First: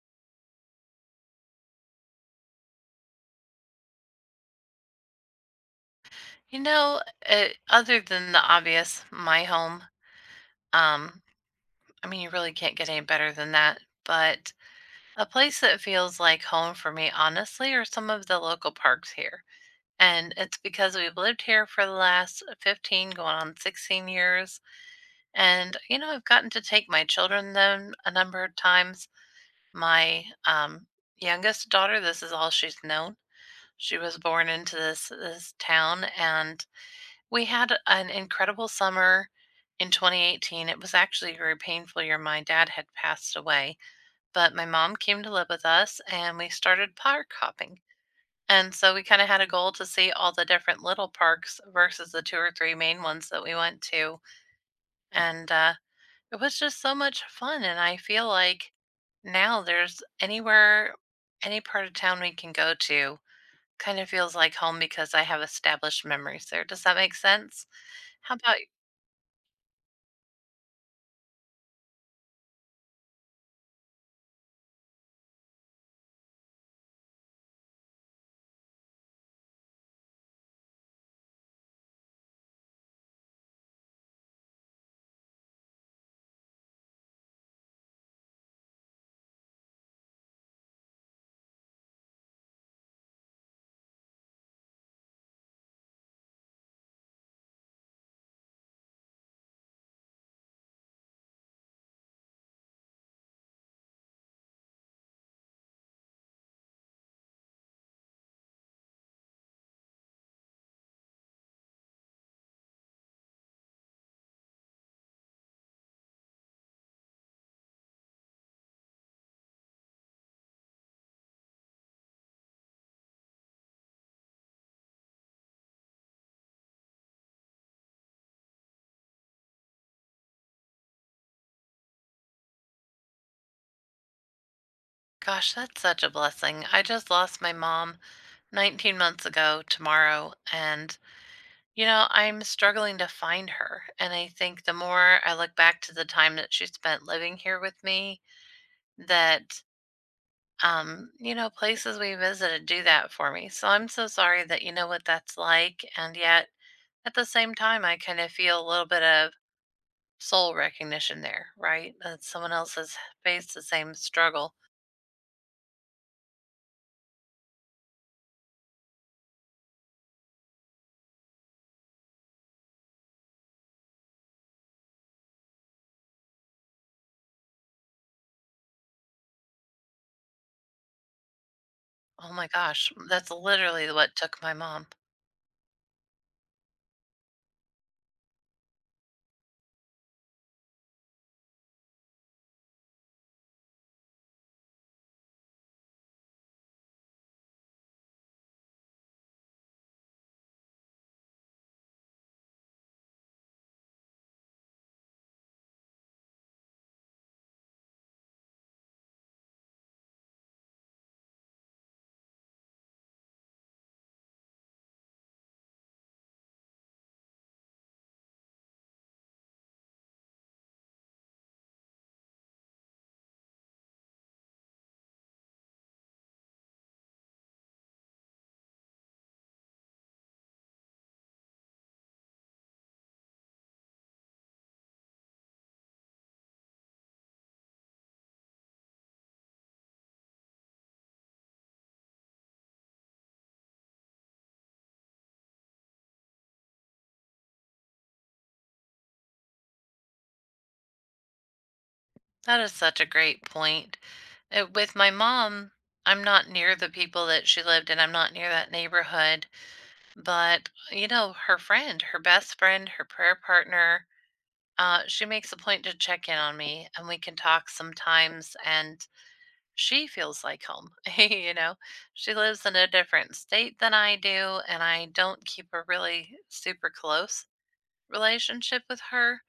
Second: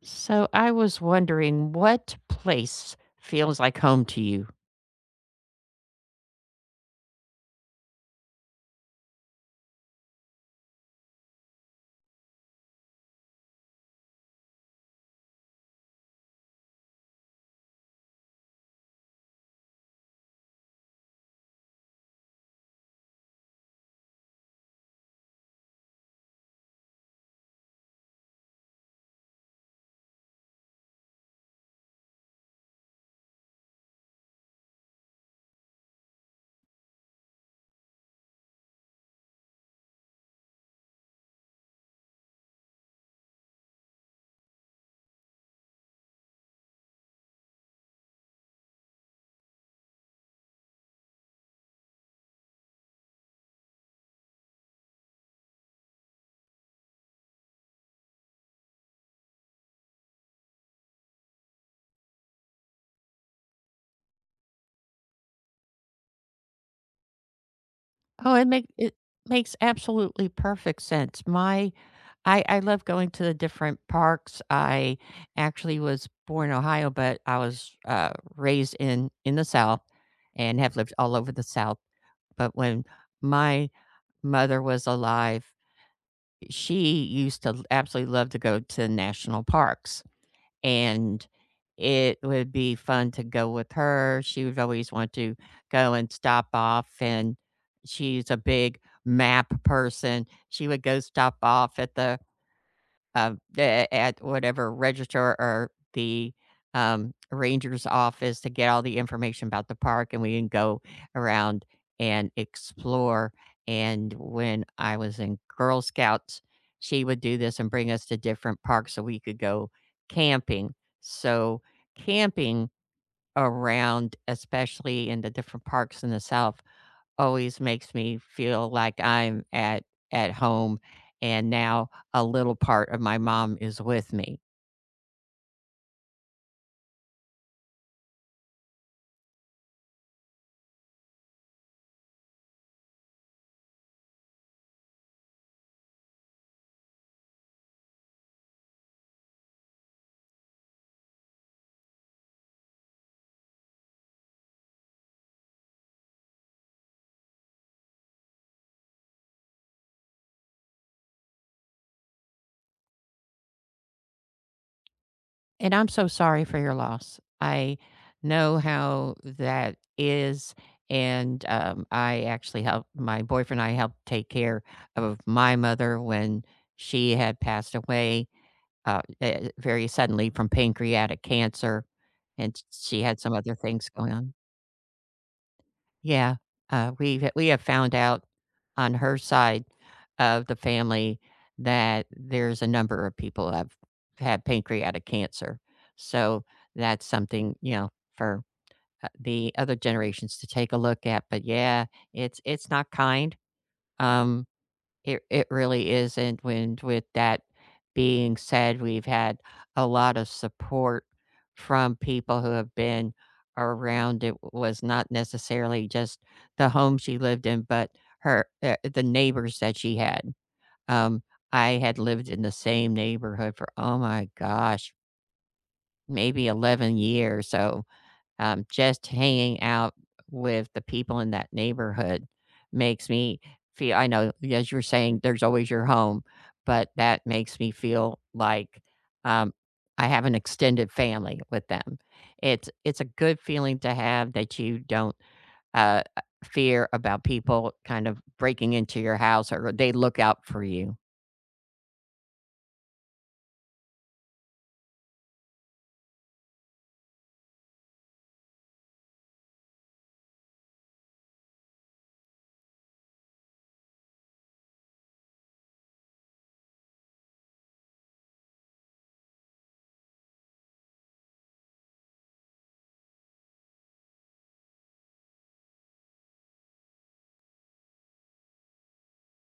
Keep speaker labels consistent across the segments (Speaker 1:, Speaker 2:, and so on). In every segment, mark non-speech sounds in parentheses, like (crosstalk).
Speaker 1: So I was wondering what place feels like home to you?
Speaker 2: You know, Other than the obvious, my home, um, I mean, you really can't get any better than that. But a place that feels like home for me, honestly, are some of the local parks here. And it's because we've lived here for the last 15, going on 16 years. And, you know, I've gotten to take my children then a number of times. My youngest daughter, this is all she's known. She was born into this town and we had an incredible summer in 2018. It was actually a very painful year. My dad had passed away, but my mom came to live with us and we started park hopping. And so we kind of had a goal to see all the different little parks versus the two or three main ones that we went to. And it was just so much fun. And I feel like now any part of town we can go to kind of feels like home because I have established memories there. Does that make sense? How
Speaker 1: Oh, it
Speaker 2: about
Speaker 1: make it makes absolutely perfect sense. My I love going to the different parks. I actually was born in Ohio, but I was raised in the South and have lived all over the South. But when my mother was alive, she used to absolutely love to go to national parks. And it would be fun to go with her. She would always want to go and stop off, and she's a big map person. She would go stop off at the at whatever register, or the ranger's office to get all the information about the park, and we can go around and explore. And when I was in Girl Scouts, she would do this and bring us to different parks so we could go camping. So, camping around, especially in the different parks in the South, always makes me feel like I'm at home, and now a little part of my mom is with me.
Speaker 2: gosh, that's such a blessing. I just lost my mom 19 months ago tomorrow, and you know, I'm struggling to find her. And I think the more I look back to the time that she spent living here with me, that you know, places we visited do that for me. So I'm so sorry that you know what that's like. And yet at the same time, I kind of feel a little bit of soul recognition there, right? That someone else has faced the same struggle.
Speaker 1: And I'm so sorry for your loss. I know how that is, and, I actually helped my boyfriend and I helped take care of my mother when she had passed away, very suddenly from pancreatic cancer,
Speaker 2: Oh my
Speaker 1: and
Speaker 2: gosh,
Speaker 1: she had
Speaker 2: that's
Speaker 1: some other things
Speaker 2: literally
Speaker 1: going
Speaker 2: what
Speaker 1: on.
Speaker 2: took my mom.
Speaker 1: Yeah, we have found out on her side of the family that there's a number of people have had pancreatic cancer, so that's something, you know, for, the other generations to take a look at. But yeah, it's not kind, um it really is. And when with that being said, we've had a lot of support from people who have been around. It was not necessarily just the home she lived in, but her the neighbors that she had. Um, I had lived in the same neighborhood for, oh my gosh, maybe 11 years, so just hanging out with the people in that neighborhood makes me feel, I know, as you're saying, there's always your home, but that makes me feel like, um, I have an extended family with them. It's a good feeling to have that you don't, fear about people kind of breaking into your house, or they look out for you.
Speaker 2: That is such a great point. With my mom, I'm not near the people that she lived in. I'm not near that neighborhood. But, you know, her friend, her best friend, her prayer partner, she makes a point to check in on me and we can talk sometimes. And she feels like home. (laughs) You know, she lives in a different state than I do. And I don't keep a really super close relationship with her.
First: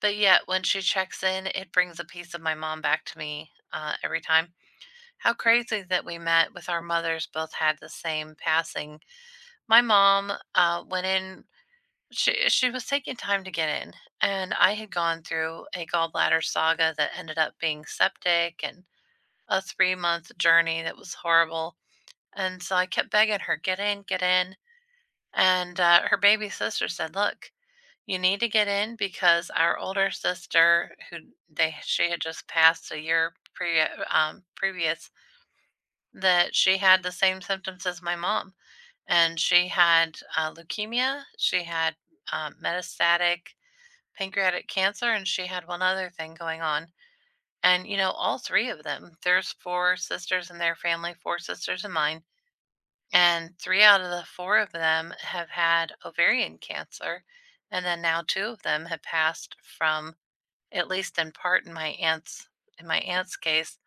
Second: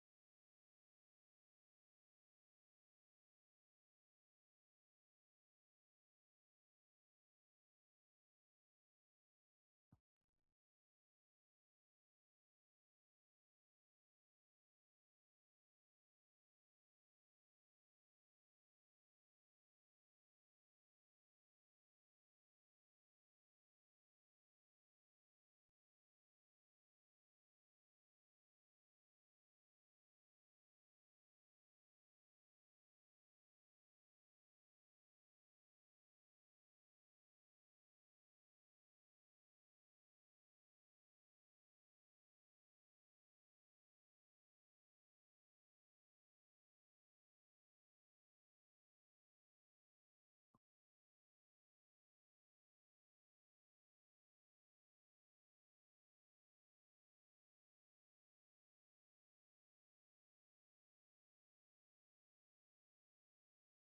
Speaker 2: But yet, when she checks in, it brings a piece of my mom back to me every time. How crazy that we met with our mothers both had the same passing. My mom went in, she was taking time to get in, and I had gone through a gallbladder saga that ended up being septic and a three-month journey that was horrible. And so I kept begging her, get in, get in. And her baby sister said, look, you need to get in because our older sister, who they she had just passed a year previous, that she had the same symptoms as my mom. And she had leukemia, she had metastatic pancreatic cancer, and she had one other thing going on. And, you know, all three of them, there's four sisters in their family, four sisters in mine. And three out of the four of them have had ovarian cancer. And then now two of them have passed from, at least in part in my aunt's case,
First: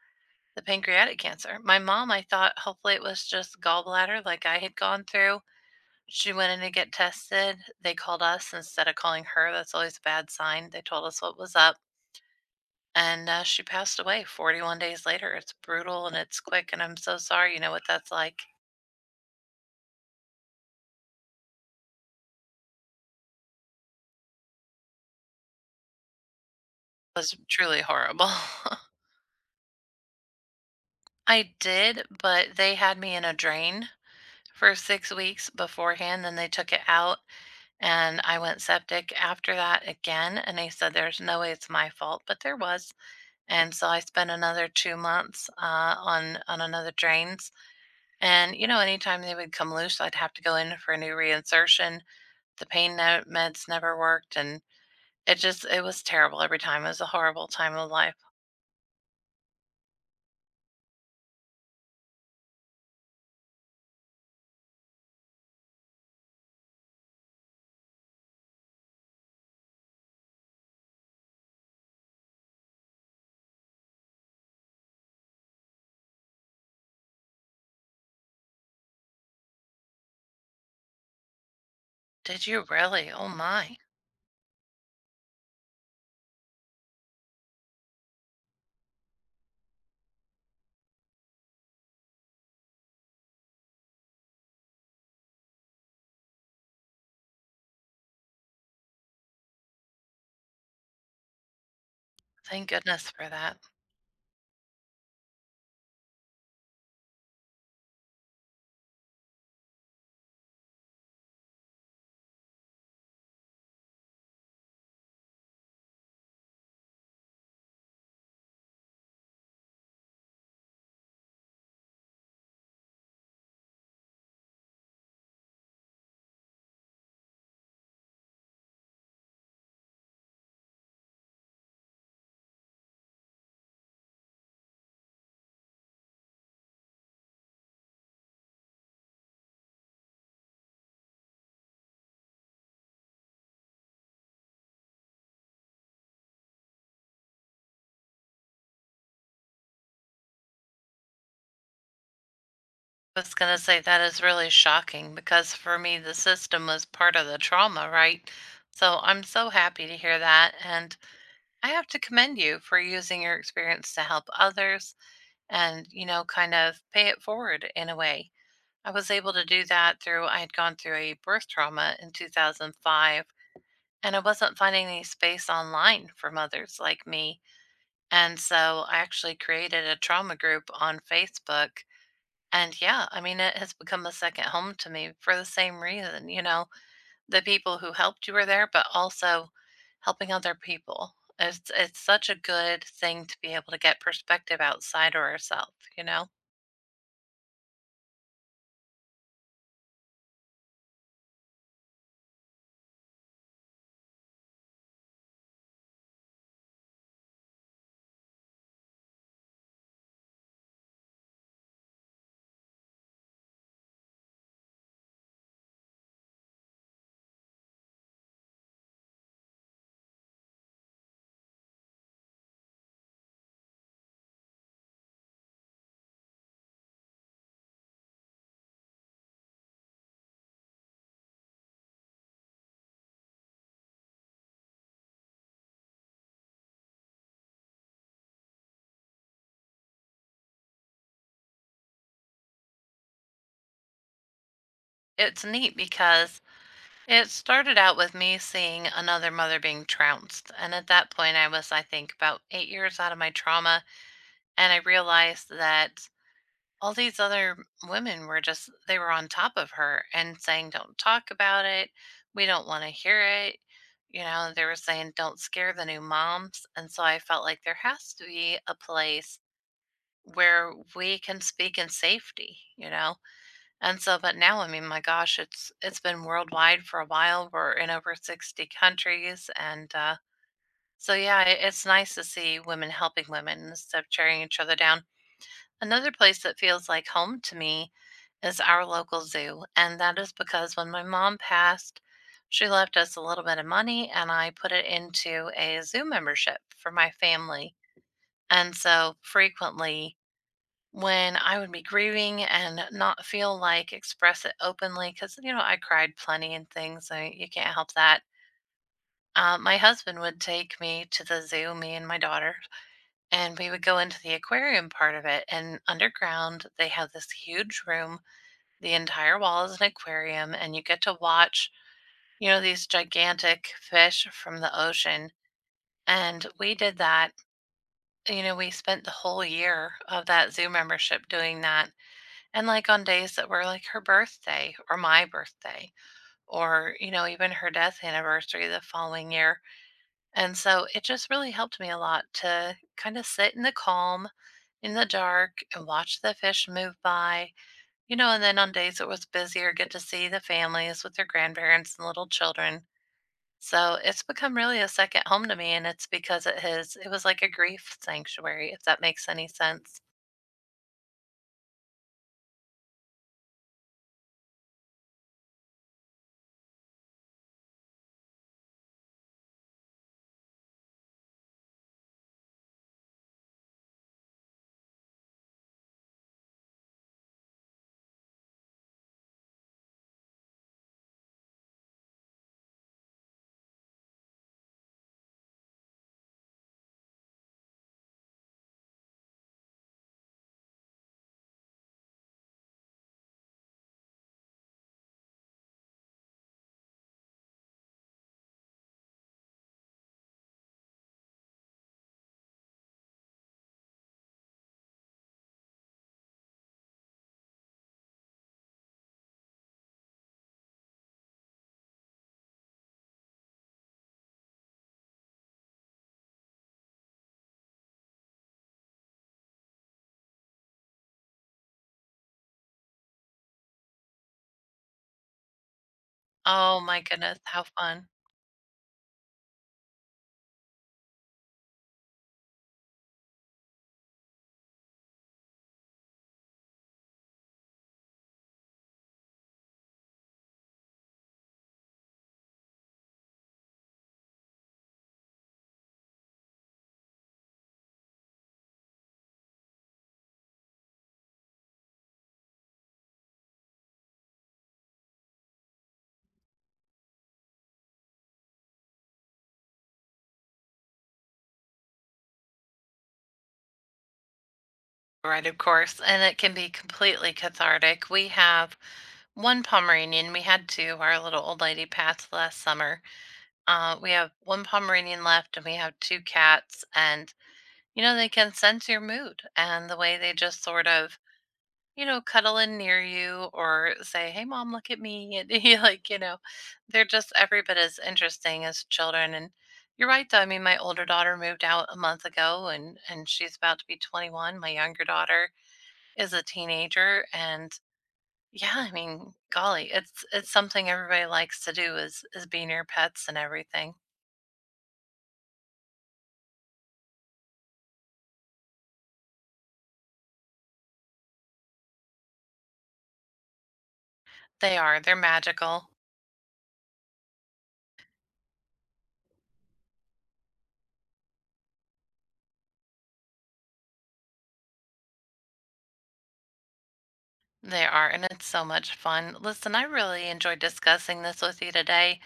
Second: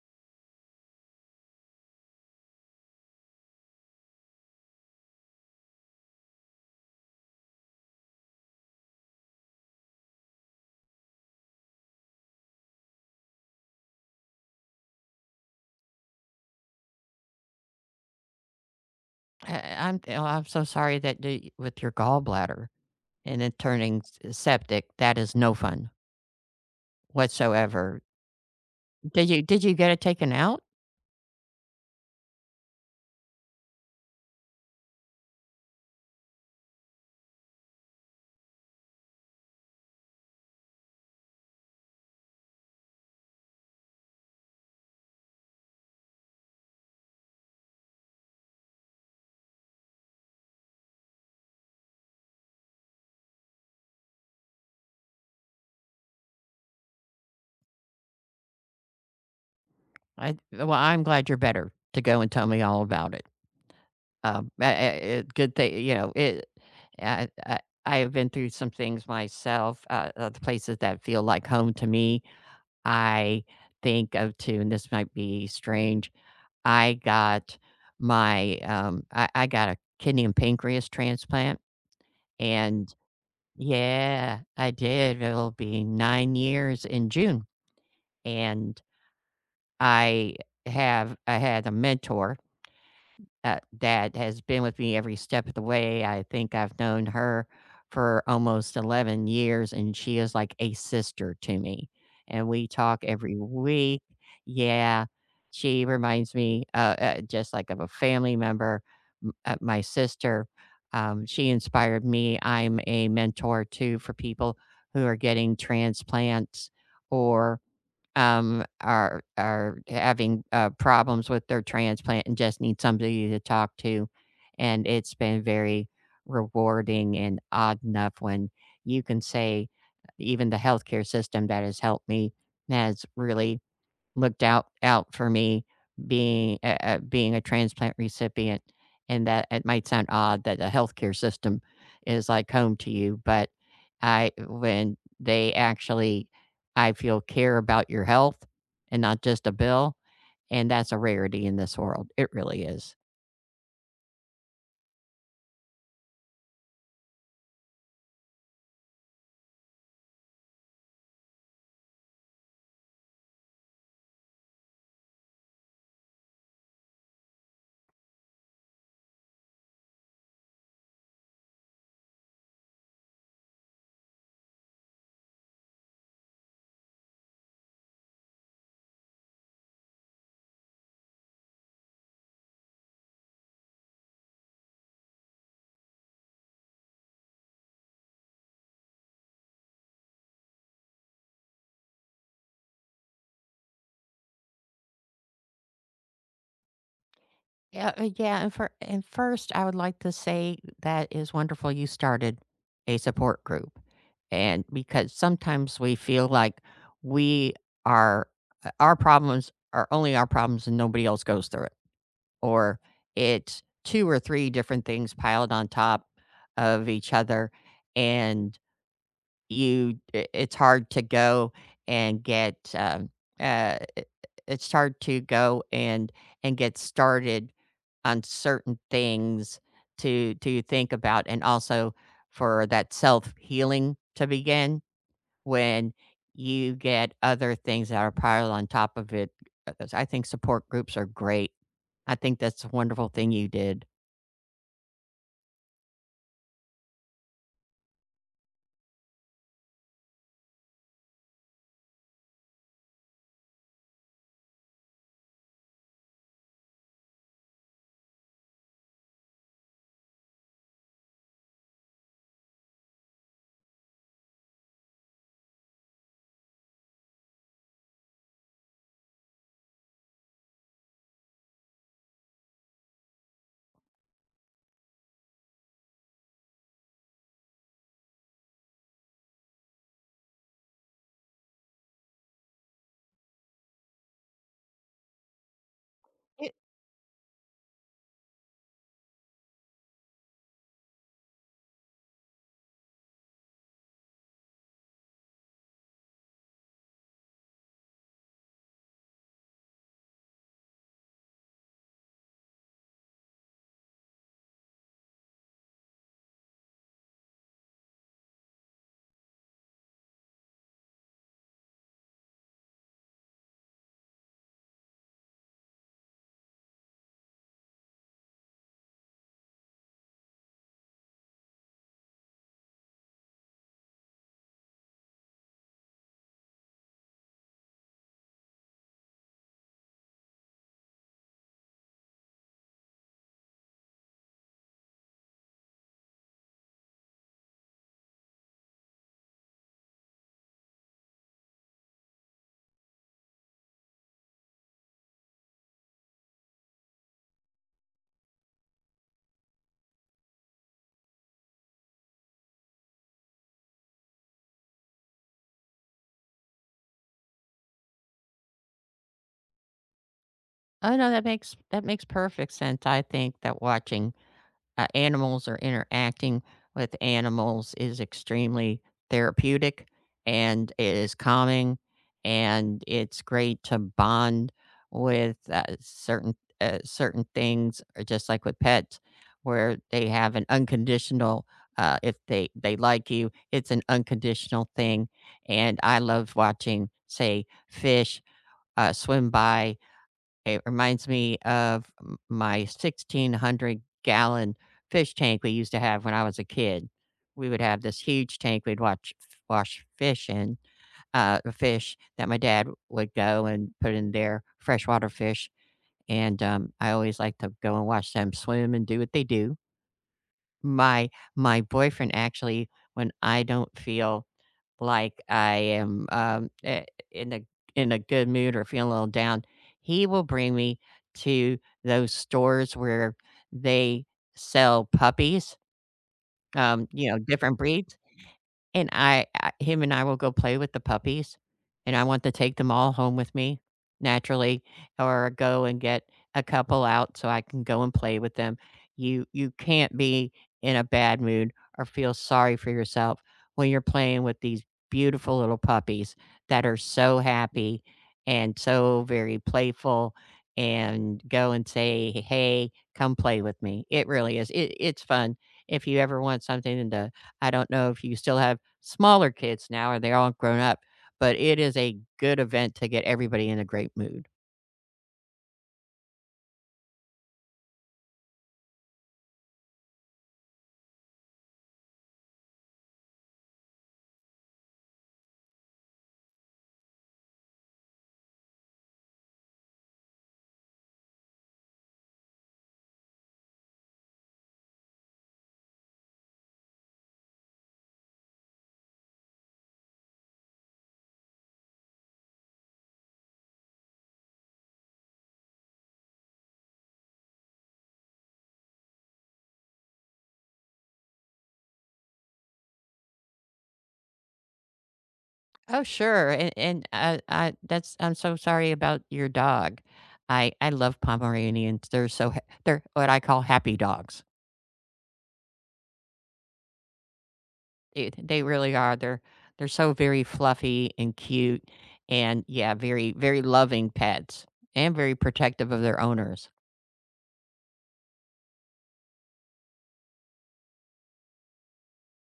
Speaker 2: the pancreatic cancer. My mom, I thought hopefully it was just gallbladder like I had gone through. She went in to get tested. They called us instead of calling her. That's always a bad sign. They told us what was up. And she passed away 41 days later. It's brutal and it's quick. And I'm so sorry. You know what that's like.
Speaker 1: I I'm oh, I'm so sorry that the with your gallbladder and it turning s septic, that is no fun.
Speaker 2: It was truly
Speaker 1: Whatsoever.
Speaker 2: horrible.
Speaker 1: Did you get it taken out?
Speaker 2: (laughs) I did, but they had me in a drain for six weeks beforehand. Then they took it out and I went septic after that again. And they said, there's no way it's my fault, but there was. And so I spent another 2 months, on another drains, and, you know, anytime they would come loose, I'd have to go in for a new reinsertion. The pain no meds never worked, and it just it was terrible every time. It was a horrible time of life.
Speaker 1: I, well, I'm glad you're better to go and tell me all about it. I it good thing, you know, it I I I have been through some things myself, the places that feel like home to me. I think of 2, and this might be strange. I got my, I got a kidney and pancreas transplant,
Speaker 2: Did you
Speaker 1: and
Speaker 2: really? Oh my.
Speaker 1: yeah, I did. It'll be 9 years in June, and I I had a mentor, that has been with me every step of the way. I think I've known her for almost 11 years, and she is like a sister to me, and
Speaker 2: Thank
Speaker 1: we talk
Speaker 2: goodness for
Speaker 1: every
Speaker 2: that.
Speaker 1: week. Yeah, she reminds me, just like of a family member, m my sister. She inspired me. I'm a mentor too for people who are getting transplants, or are having, problems with their transplant and just need somebody to talk to. And it's been very rewarding. And odd enough, when you can say even the healthcare system that has helped me has really looked out for me, being being a transplant recipient. And that it might sound odd that the healthcare system is like home to you, but I when they actually, I feel, care about your health and not just a bill. And that's a rarity in this world, it really is.
Speaker 2: I was gonna say that is really shocking because for me, the system was part of the trauma, right? So I'm so happy to hear that, and I have to commend you for using your experience to help others and you know kind of pay it forward in a way. I was able to do that through, I had gone through a birth trauma in 2005, and I wasn't finding any space online for mothers like me. And so I actually created a trauma group on Facebook. And yeah, I mean, it has become a second home to me for the same reason. You know, the people who helped you were there, but also helping other people, it's such a good thing to be able to get perspective outside of ourselves, you know.
Speaker 1: Yeah, and for, and first, I would like to say that is wonderful you started a support group. And because sometimes we feel like we are, our problems are only our problems and nobody else goes through it, or it's two or three different things piled on top of each other. And you I it's hard to go and get, I it's hard to go and get started on certain things to think about. And also for that self-healing to begin when you get other things that are piled on top of it, because I think support groups are great. I think that's a wonderful thing you did.
Speaker 2: It's neat because it started out with me seeing another mother being trounced. And at that point, I was, I think, about eight years out of my trauma. And I realized that all these other women were just, they were on top of her and saying, don't talk about it. We don't want to hear it. You know, they were saying, don't scare the new moms. And so I felt like there has to be a place where we can speak in safety, you know? And so but now, I mean, my gosh, it's been worldwide for a while. We're in over 60 countries and, so yeah, it's nice to see women helping women instead of tearing each other down. Another place
Speaker 1: It
Speaker 2: that feels like home to me is our local zoo, and that is because when my mom passed, she left us a little bit of money, and I put it into a zoo membership for my family, and so frequently when I would be grieving and not feel like express it openly because you know I cried plenty and things. I, you can't help that. My husband would take me to the zoo, me and my daughter, and we would go into the aquarium part of it. And underground, they have this huge room. The entire wall is an aquarium, and you get to watch, you know, these gigantic fish from the ocean. And we did that. You know, we spent the whole year of that zoo membership doing that. And like on days that were like her birthday or my birthday or, you know, even her death anniversary the following year. And so it just really helped me a lot to kind of sit in the calm, in the dark, and watch the fish move by, you know, and then on days that was busier, get to see the families with their grandparents and little children. So it's become really a second home to me. And it's because it has, it was like a grief sanctuary, if that makes any sense.
Speaker 1: Oh, no, that makes, that makes perfect sense. I think that watching animals, or interacting with animals, is extremely therapeutic, and it is calming, and it's great to bond with certain things, or just like with pets, where they have an unconditional, if they like you, it's an unconditional thing. And I love watching, say, fish swim by. It reminds me of m my 1,600 gallon fish tank we used to have when I was a kid. We would have this huge tank we'd watch f wash fish in, the fish that my dad would go and put in there, freshwater fish. And, I always like to go and watch them swim and do what they do. My my boyfriend actually, when I don't feel like I am, in a in a good mood or feeling a little down, he will bring me to those stores where they sell puppies,
Speaker 2: Oh my
Speaker 1: you know,
Speaker 2: goodness,
Speaker 1: different
Speaker 2: how
Speaker 1: breeds.
Speaker 2: fun.
Speaker 1: And I him and I will go play with the puppies, and I want to take them all home with me, naturally, or go and get a couple out so I can go and play with them. You can't be in a bad mood or feel sorry for yourself when you're playing with these beautiful little puppies that are so happy and so very playful and go and say, "Hey, come play with me." It really is. It's fun. If you ever want something to, I don't know if you still have smaller kids now or they're all grown up, but it is a good event to get everybody in a great mood.
Speaker 2: Right, of course, and it can be completely cathartic. We have one Pomeranian, we had 2, our little old lady passed last summer. We have 1 Pomeranian left and we have 2 cats and, you know, they can sense your mood and the way they just sort of, you know, cuddle in near you or say, "Hey, mom, look at me," and (laughs) you like, you know, they're just every bit as interesting as children, and you're right, though, I mean, my older daughter moved out a month ago and she's about to be 21, my younger daughter as a teenager. And yeah, I mean, golly, it's something everybody likes to do, is be near pets and everything.
Speaker 1: Oh, sure, and and I that's, I'm so sorry about your dog. I love Pomeranians. They're so ha they're what I call happy dogs.
Speaker 2: They are, they're magical.
Speaker 1: They really are. They're so very fluffy and cute and, yeah, very, very loving pets and very protective of their owners.
Speaker 2: They are, and it's so much fun. Listen, I really enjoyed discussing this with you today,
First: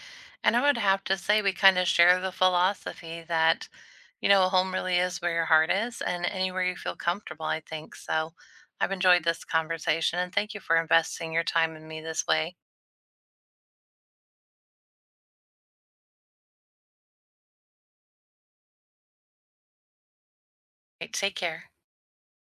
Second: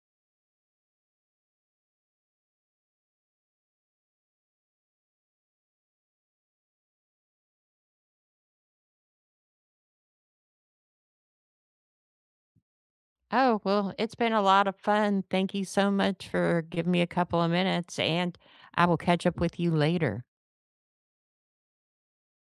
Speaker 2: and I would have to say we kind of share the philosophy that, you know, home really is where your heart is, and anywhere you feel comfortable, I think so. I've enjoyed this conversation, and thank you for investing your time in me this way.
Speaker 1: Oh, well, it's been a lot of fun. Thank you so much for giving me a couple of minutes, and I will catch up with you later.
Speaker 2: Right, take care.